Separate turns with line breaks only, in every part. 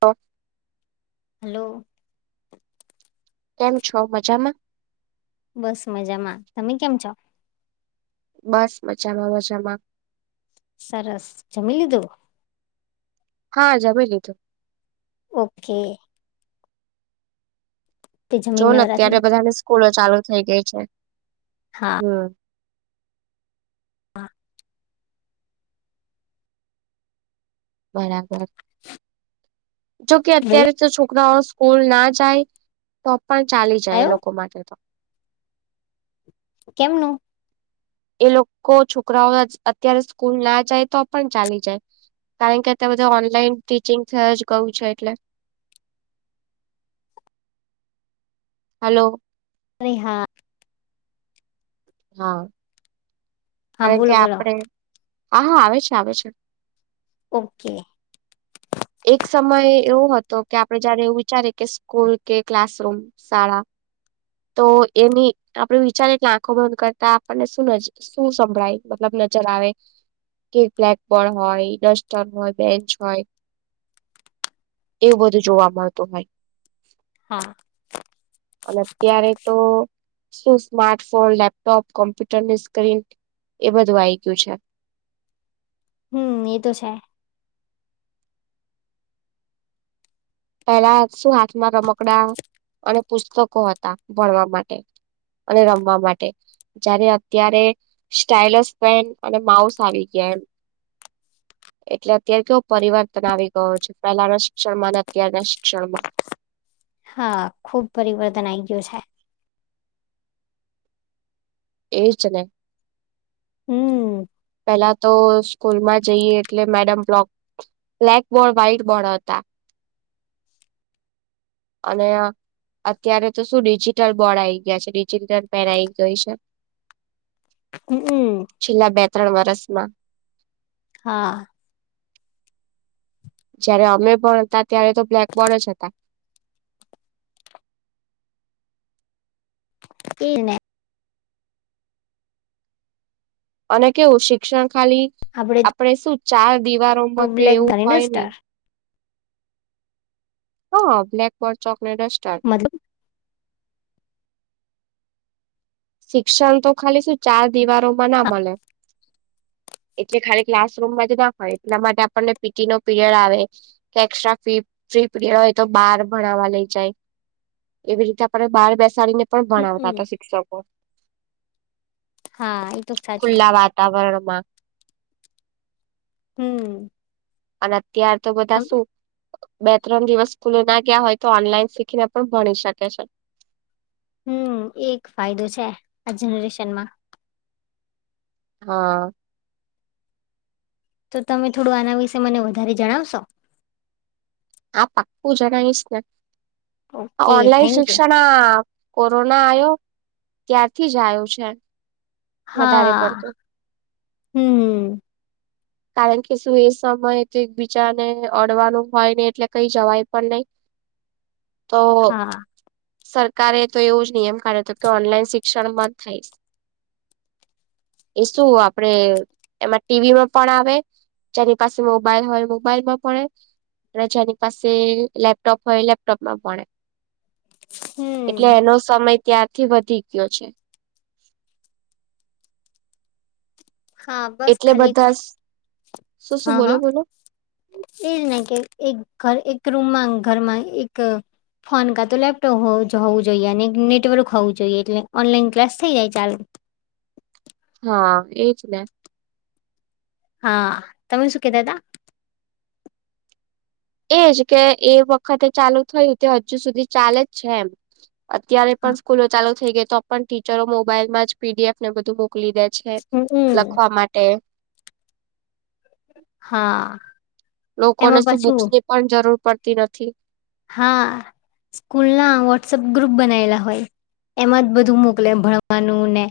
તો
હલો.
કેમ છો મજામાં.
બસ મજામાં તમે કેમ છો?
બસ મજામાં મજામાં.
સરસ જમી લીધૂ?
હા જમી લીધું.
ઓકે. તે
જો
જમીન
ને
નવરા થઈ
અત્યારે
ગયા.
બધાની સ્કૂલો ચાલુ થઈ ગઈ છે, હમ.
હા.
બરાબર, જોકે
બોલો
અત્યારે તો છોકરાઓ સ્કૂલનાં જાય તો પણ ચાલી જાય એ
આયો
લોકો માટે તો.
કેમનું?
એ લોકો છોકરાઓ અત્યારે સ્કૂલ ના જાય તો પણ ચાલી જાય. કારણ કે અત્યારે બધાં ઓનલાઈન ટીચિંગ થય જ ગયું છે એટલે. હલો.
અરે હા.
હા,
હા
કારણ કે
બોલો બોલો
આપડે હા હા આવે છે આવે છે.
ઓકે.
એક સમય એવો હતો કે આપરે જયારે એવું વિચારે કે સ્કૂલ કે ક્લાસરૂમ, શાળા. તો એની આપરે વિચારે કે આંખો બંધ કરતા આપણને શું શું સંભળાય મતલબ આવે કે બ્લેકબોર્ડ હોય ડસ્ટર હોય, બેન્ચ હોય. એવું બધું જોવા મળતું હોય.
હા.
અને અત્યારે તો શું સ્માર્ટફોન, લેપટોપ, કોમ્પ્યુટરની સ્ક્રીન એ બધું આયી ગયું છે. [inaudible]
હમ્મ એતો છે.
પેલા શું હાથમાં રમકડા અને પુસ્તકો હતા ભણવા માટે. અને રમવા માટે. જયારે અત્યારે સ્ટાઈલસ પેન્ટ અને માઉસ આવી ગયા. એટલે અત્યારે તો પરિવર્તન આવી ગયો છે. પહેલાના શિક્ષણમાં ન ત્યારનાં શિક્ષણમાં
હા, ખૂબ પરિવર્તન આય ગયું છે.
એજને.
હમ
પેલા તો સ્કૂલમાં જઈએ એટલે madam block black board white board હતા. અને આ અત્યારે તો શું ડિજિટલ બોર્ડ આઈ ગયા છે ડિજિટલ પેન આઈ ગઈ છે.
હ હમ.
છેલ્લા બે ત્રણ વર્ષમાં.
હા.
જયારે અમે ભણતા ત્યારે તો બ્લેકબોર્ડ જ હતા.
ઈરને.
અને કેવું શિક્ષણ ખાલી,
આપડે
આપણેે શું ચાર
તો
દિવારોમાં કે
બ્લેક
એવું
ધણી
થાય ની.
ડસ્ટર
હા, બ્લેકબોર્ડ, ચોકને ડસ્ટર.
મતલબ
શિક્ષણ તો ખાલી શું ચાર દિવારોમાં ના મલે. એટલે ખાલી ક્લાસ રૂમમાં જ ના હોય એટલા માટે આપણને પીટીનો પીરિયડ આવે કે એકસ્ટ્રા ફી ફ્રી પીરિયડ હોય તો બાર ભણાવા લઈ જાય એવી રીતે આપરે બાર બેસાડીને પણ ભણાવતા
હમ
હતા શિક્ષકો
હા એ તો સાચું
ખુલ્લા વાતાવરણ માં.
હમ્મ
અને અત્યાર તો બધા શું બે ત્રણ દિવસ સ્કૂલેના ગયા હોય તો ઓનલાઈન શીખીને પણ ભણી શકે છે.
હમ્મ એક ફાયદો છે આ જનરેશનમાં.
હા.
તો તમે થોડું આના વિશે મને વધારે જણાવશો?
હા પાક્કુ જણાઈશને
ઓકે
ઓનલાઈન
થેન્ક યુ
શિક્ષણા. કોરોના આયો ત્યારથી જ આયો છે. વધારે
હા
પડતું
હમ્મ હ.
કારણ કે શું એ સમયે તો એક બીજાને અડવાનું હોય ને. એટલે કઈ જવાય પણ નહી તો.
હા
સરકારે તો એવું જ નિયમ કાઢ્યો હતો કે ઓનલાઈન શિક્ષણ મા જ થઈશ એ શું આપડે એમાં ટીવીમાં પણ આવે. જેની પાસે મોબાઈલ હોય મોબાઈલમાં ભળે જાની પાસે લેપટોપ હોય લેપટોપમાં ભણે
હમ
એટલે એનો સમય ત્યાં. થી વધી ગયો છે.
હા બસ
એટલે
ખાલી
બધા શું
હા
શું બોલો
હા
બોલો
એ જ ન કે. એક ઘર એક રૂમમાં ઘરમાં એક. ફોન કા તો લેપટોપ હોવું જોઈએ અને નેટવર્ક હોવું જોઈએ એટલે ઓનલાઈન ક્લાસ થઇ જાય ચાલ.
[inaudible] હા એજ ને
હા તમે શું કેતા તા?
એજ કે એ વખતે ચાલુ થયું તે હજુ સુધી ચાલે જ છે એમ અત્યારે
હા
પણ સ્કૂલો ચાલુ થઈ ગઈ તો પણ ટીચરો મોબાઈલમાં જ પી ડી એફ ને બધું બો કલી દે છે
હમ
લખવા માટે
હા
લોકોને
એમાં
શું
પાછું
બુક્સની પણ જરૂર પડતી નથી
હા સ્કૂલ ના વોટ્સઅપ ગ્રુપ બનાવેલા હોય એમાં જ બધું મોકલે ભણવાનું ને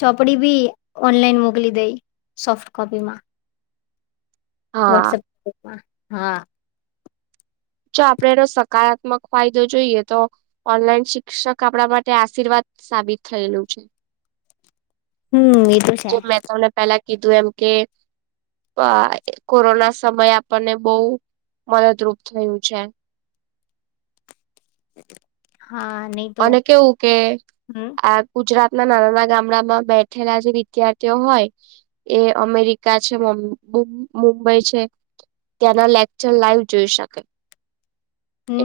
ચોપડી બી ઓનલાઈન મોકલી દેય સોફ્ટ કોપીમાં
હા
વોટ્સપ ગ્રુપમાં હા
જો આપડે એનો સકારાત્મક ફાયદો જોઈએ તો ઓનલાઈન શિક્ષક આપડા માટે આશીર્વાદ સાબિત થયેલું છે
હમ એ તો છે.
જેમ મેં તમને પેલા કીધું એમ કે. અ કોરોના સમયે આપણને બહુ મદદરૂપ થયું છે.
[inaudible] નહી તો
અને કેવું કે
હમ
આ ગુજરાત. નાના નાના ગામડામાં બેઠેલા જે વિદ્યાર્થીઓ હોય એ અમેરિકા છે. મુંબઈ છે ત્યાંના લેક્ચર લાઈવ જોઈ શકે.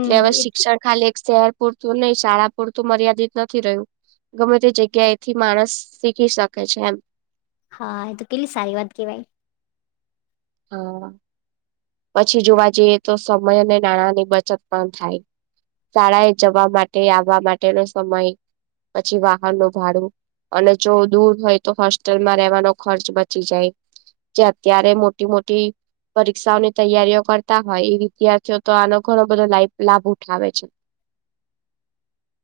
એટલે હવે
એ
શિક્ષણ ખાલી એક શહેર પૂરતું નહી શાળા પૂરતું મર્યાદિત નથી રહ્યું ગમે તે જગ્યા એથી માણસ શીખી શકે છે એમ
હા એ તો કેટલી સારી વાત કેવાય
હા પછી જોવા જઈએ તો સમય અને નાણાંની બચત પણ થાય શાળાએ જવા માટે આવવા માટેનો સમય પછી વાહન નું ભાડું અને જો દૂર હોય તો હોસ્ટેલમાં રહેવાનો ખર્ચ બચી જાય જે અત્યારે મોટી મોટી પરીક્ષાઓને તૈયારીઓ કરતા હોય એ વિદ્યાર્થીઓ તો આનો ઘણો બધો [unintelligible] લાભ ઉઠાવે છે [inaudible]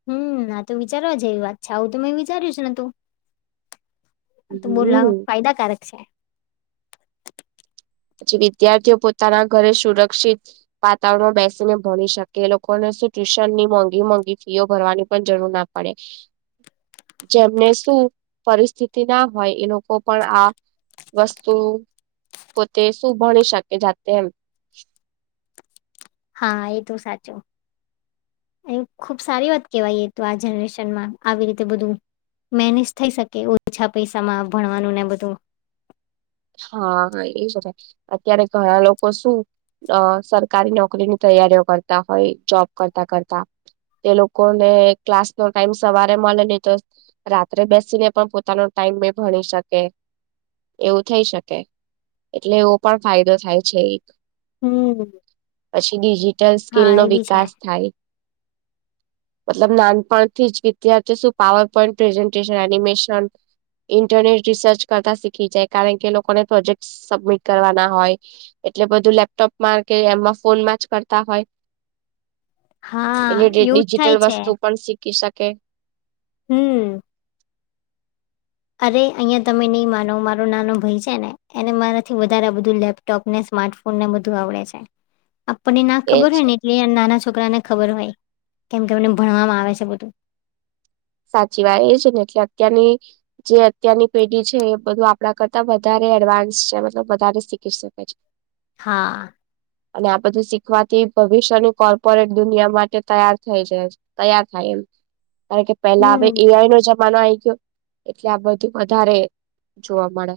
હમ આ તો વિચારવા છે એવી વાત છે આવું ત મે વિચાર્યું છે ન તું આતો બો લા
હમ.
ફાયદાકારક છે
પછી વિદ્યાર્થીઓ પોતાના ઘરે સુરક્ષિત વાતાવરણ બેસીને ભણી શકે એ લોકોને ટ્યુશન ની મોંઘી મોંઘી ફીઓ ભરવાની પણ જરૂર ના પડે જેમને શું પરિસ્થિતિ ના હોય એ લોકો પણ આ વસ્તુ પોતે શું ભણી શકે જાતે એમ
હા એ તો સાચું અય ખુબ સારી વાત કેવાય તો આ જનરેશનમાં આવી રીતે બધું મેનેજ થઈ શકે ઓછા પૈસામાં ભણવાનું ને બધું
હા એ જ અત્યારે ઘણા લોકો શું અ સરકારી નોકરીની ત તૈયારી કરતા હોય જોબ કરતા કરતા તે લોકોને ક્લાસ નો ટાઈમ સવારે મળે અને ને તો રાત્રે બેસીને પણ પોતાનો ટાઈમ ભણી શકે એવું થઈ શકે એટલે એવો પણ ફાયદો થાય છે એક
હમ
પછી ડિજિટલ સ્કીલ
હા
નો
એ બી છે
વિકાસ થાય મતલબ નાનપણથી જ વિદ્યાર્થી શું power point presentation animation internet research કરતા શીખી જાય કારણ કે લોકોને પ્રોજેક્ટ સબમિટ કરવાના હોય એટલે બધું લેપટોપ મા કે એમાં ફોનમા એજ કરતા
હા
એટલે
એવું જ થાય
ડિજિટલ
છે
વસ્તુ પણ શી કીસાકેે
હમ અરે અહીં તમે નહી માનો મારો નાનો ભાઈ છે ને એને મારાથી વધારે બધું લેપટોપ ને સ્માર્ટફોન ને બધું આવડે છે આપણને ના
એજ
ખબર હોય ને એટલે નાના છોકરાને ખબર હોય કેમ કે એમને ભણવામાં આવે છે બધું
સાચી વાત એ છે ને એટલે અત્યારની જે અત્યારની પેઢી છે એ બધું આપડા કરતા વધારે એડવાન્સ છે મતલબ વધારે શીખી શકે છે.
હા
અને આ બધું શીખવાથી ભવિષ્યની કોર્પોરેટ દુનિયા માટે તૈયાર થઈ છેાય તૈયાર થાય એમ કારણ કે પેલા હવે
હમ,
એઆઈ નો જ આ ગયો એટલે આ બધું વધારે જોવા મળે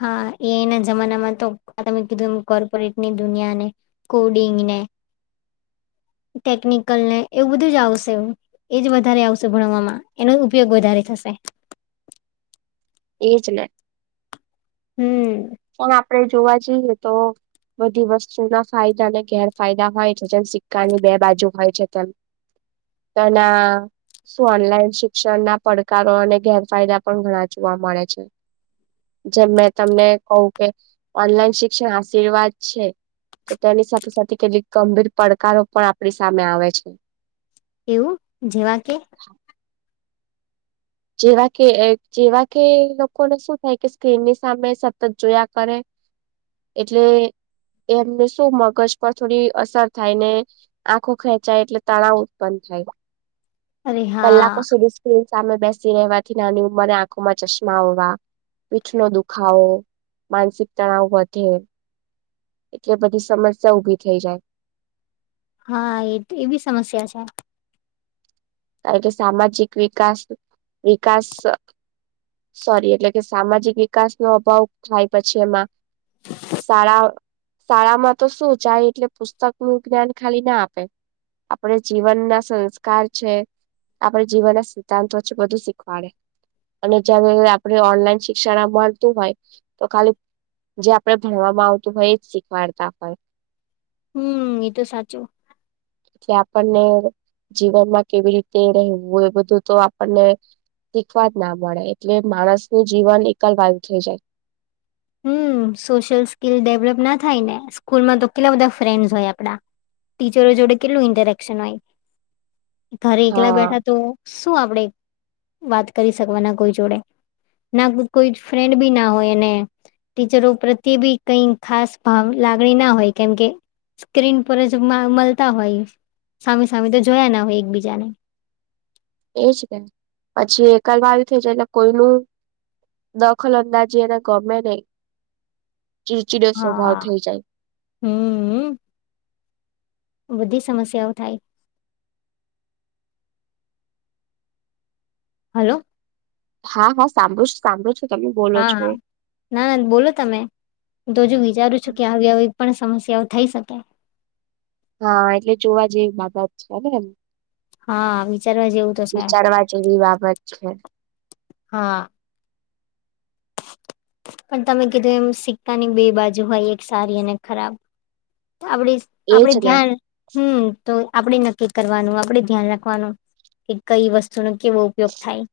હા એના જમાનામાં તો તમે કીધું એ કોર્પોરેટ ની દુનિયાને કોડિંગને
[inaudible]
ટેકનિકલ ને એવું બધું જ આવશે એજ વધારે આવશે ભણવામાં એનો ઉપયોગ વધારે થશે [inaudible]
એ જ ને
હમ,
પણ આપડે જોવા જઈએ તો બધી વસ્તુના ફાયદા અને ગેરફાયદા હોય છે જેમ સિક્કાની બે બાજુ હોય છે તેમ ત ના ઓનલાઈન શિક્ષણના પડકારો અને ગેરફાયદા પણ ઘણા જોવા મળે છે જેમ મેં તમને કહું કે ઓનલાઈન શિક્ષણ આશીર્વાદ છે. તો તેની સાથે સાથે કેટલીક ગંભીર પડકારો પણ આપણી સામે આવે છે.
એવું જેવા કે?
જેવા કે જેવા કે લોકોને શું થાય કે સ્ક્રીનની સામે સતત જોયા કરે એટલે એમને શું મગજ પર થોડી અસર થાય ને આંખો ખેંચાય એટલે તળાવ ઉત્પન્ન થ
અરે
કલાકો
હા,
સુધી સ્ક્રીન સામે બેસ સી રહેવાથી નાની ઉંમર આંખો માં ચશ્મા હોવા પીઠ નો દુખાવો માનસિક તણાવ વધે એટલે બધી સમસ્યા ઉભી થઈ જાય
હા એ એ બી સમસ્યા છે.
કારણ કે સામાજિક વિકાસ વિકાસ સોરી એટલે કે સામાજિક વિકાસનો અભાવ થાય પછી એમાં શાળા શાળામાં તો શું જાય એટલે પુસ્તક નું જ્ઞાન ખાલી ના આપે આપડે જીવન ના સંસ્કાર છે આપણે જીવનના સિદ્ધાંતો છે બધું શીખવાડે અને જયારે આપણે ઓનલાઈન શિક્ષણ મળતું હોય તો ખાલી જે આપણે ભણવામાં આવતું હોય એ જ શીખવાડતા હોય
હમ એ તો સાચું
એટલે આપણને જીવનમાં કેવી રીતે રહેવું એ બધું તો આપણને શીખવા જ ના મળે એટલે માણસનું જીવન એકલવાયુ થઈ જાય.
હમ સોશિયલ સ્કીિલ ડેવલપ ના થાય ને સ્કૂલમાં તો કેટલા બધા ફ્રેન્ડસ હોય આપડા ટીચરો જોડે કેટલું ઇન્ટરેકશન હોય ઘરે એકલા
હા
બેઠા તો શું આપડે વાત કરી શકવાના કોઈ જોડે ના કોઈ ફ્રેન્ડ બી ના હોય એને ટીચરો પ્રત્યે બી કઈ ખાસ ભ લાગણી ના હોય કેમકે સ્ક્રીન પર જ મળતા હોય. સામે સામે તો જોયા ના હોય એકબીજાને
એજ કે પછી એકલ વા આવ છે એટલે કોઈનું દખલ અંદાજીી એને ગમે નહીં ચિડચીડો સ્વભાવ
હા
થઈ જાય.
હમ બધી સમસ્યાઓ થાય હલો
હા હા સાંબુ સાંબુ
હા હા ના ના બોલો તમે હ તો હજુ વિચારું છું કે આવી આવી પણ સમસ્યાઓ થઈ શકે
હા એટલે જોવા જેવી બાબત છે અ એમ
હા આવી
વિચારવા જેવી બાબત છે
હા પણ તમે કીધું એમ સિક્કાની બે બાજુ હોય એક સારી અને ખરાબ આપડી
એજ
આપડ
ને
ધ્યાન હમ તો આપણે નક્કી કરવાનું આપડ ધ્યાન રાખવાનું કે કઈ વસ્તુનોો કેવો ઉપયોગ થાય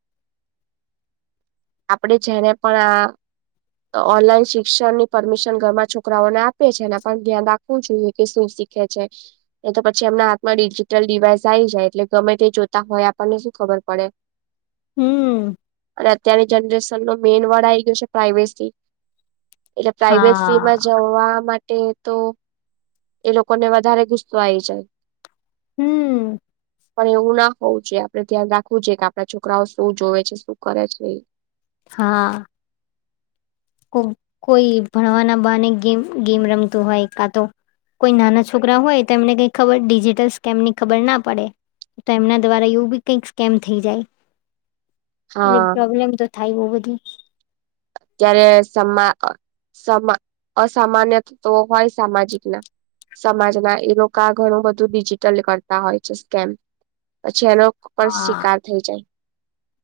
આપડે જને પણ આ ઓનલાઈન શિક્ષણ ની પરમિશન ઘરમાં છોકરાઓને આપે છે એના પણ ધ્યાન રાખવું જોઈએ કે શું તો પછી એમના હાથમાં ડિજિટલ ડિવાઈસ આ આવી જાય એટલે ગમે તે જોતા હોય આપણને
હમ
શુંર અત્યારની જનરેશન ન મેન વડા આ ગયું છે પ્ર એટલે પ્રાઈવેસી માં
હા
જવા માટે તો એ લોકોને વધારે ગુસ્સો આ આવી જાય
હમ
પણ એવું ના હોવું જોઈએ આપડે ધ્યાન રાખવું જોઈએ કે આપણા છોકરાઓ શું જોવે છે શું કરે છે
હા કોઈ ભણવાના બને ગેમ ગેમ રમતું હોય કા તો કોઈ નાના છોકરા હોય તો એમને કઈ ખબર ડિજિટલ સ્કેમ ની ખબર ના પડે તો એમના દ્વારા એવું બી કઈક સ્કેમ થઈ જાય
[inaudible]
એટલે
હા
પ્રોબ્લેમ તો થાય બઉ બધી
ત સમામા અસામાન્ય તો હોય સામાજિક ના સમાજના એ લોકો આ ઘણું બધું ડિજિટલ કરતા હોય છે સ્કેમ જેનો પણ
હા
શિકાર થઈ જાય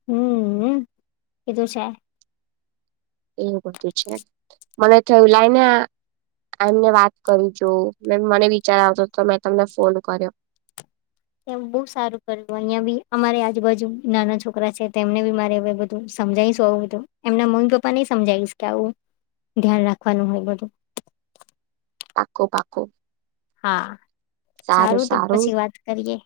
હમ કીધું છે
એવું બધું છે મને થયું લાઈને એમને વાત કરી જો મે મને વિચાર આવતો તો મેં તમને ફોન કર્યો
એ બહુ સારું કર્યું અહિયાં બી અમારે આજુબાજુ નાના છોકરા છે તેમને બી મારે હ બધું સમજાઈશ આવું બધું એમના મ્મી પપ્પા ને સમજાવીશ કે આવું ધ્યાન રાખવાનું હોય બધું
પાકો પાકો
હા સારું તો પછી વાત કરીએ.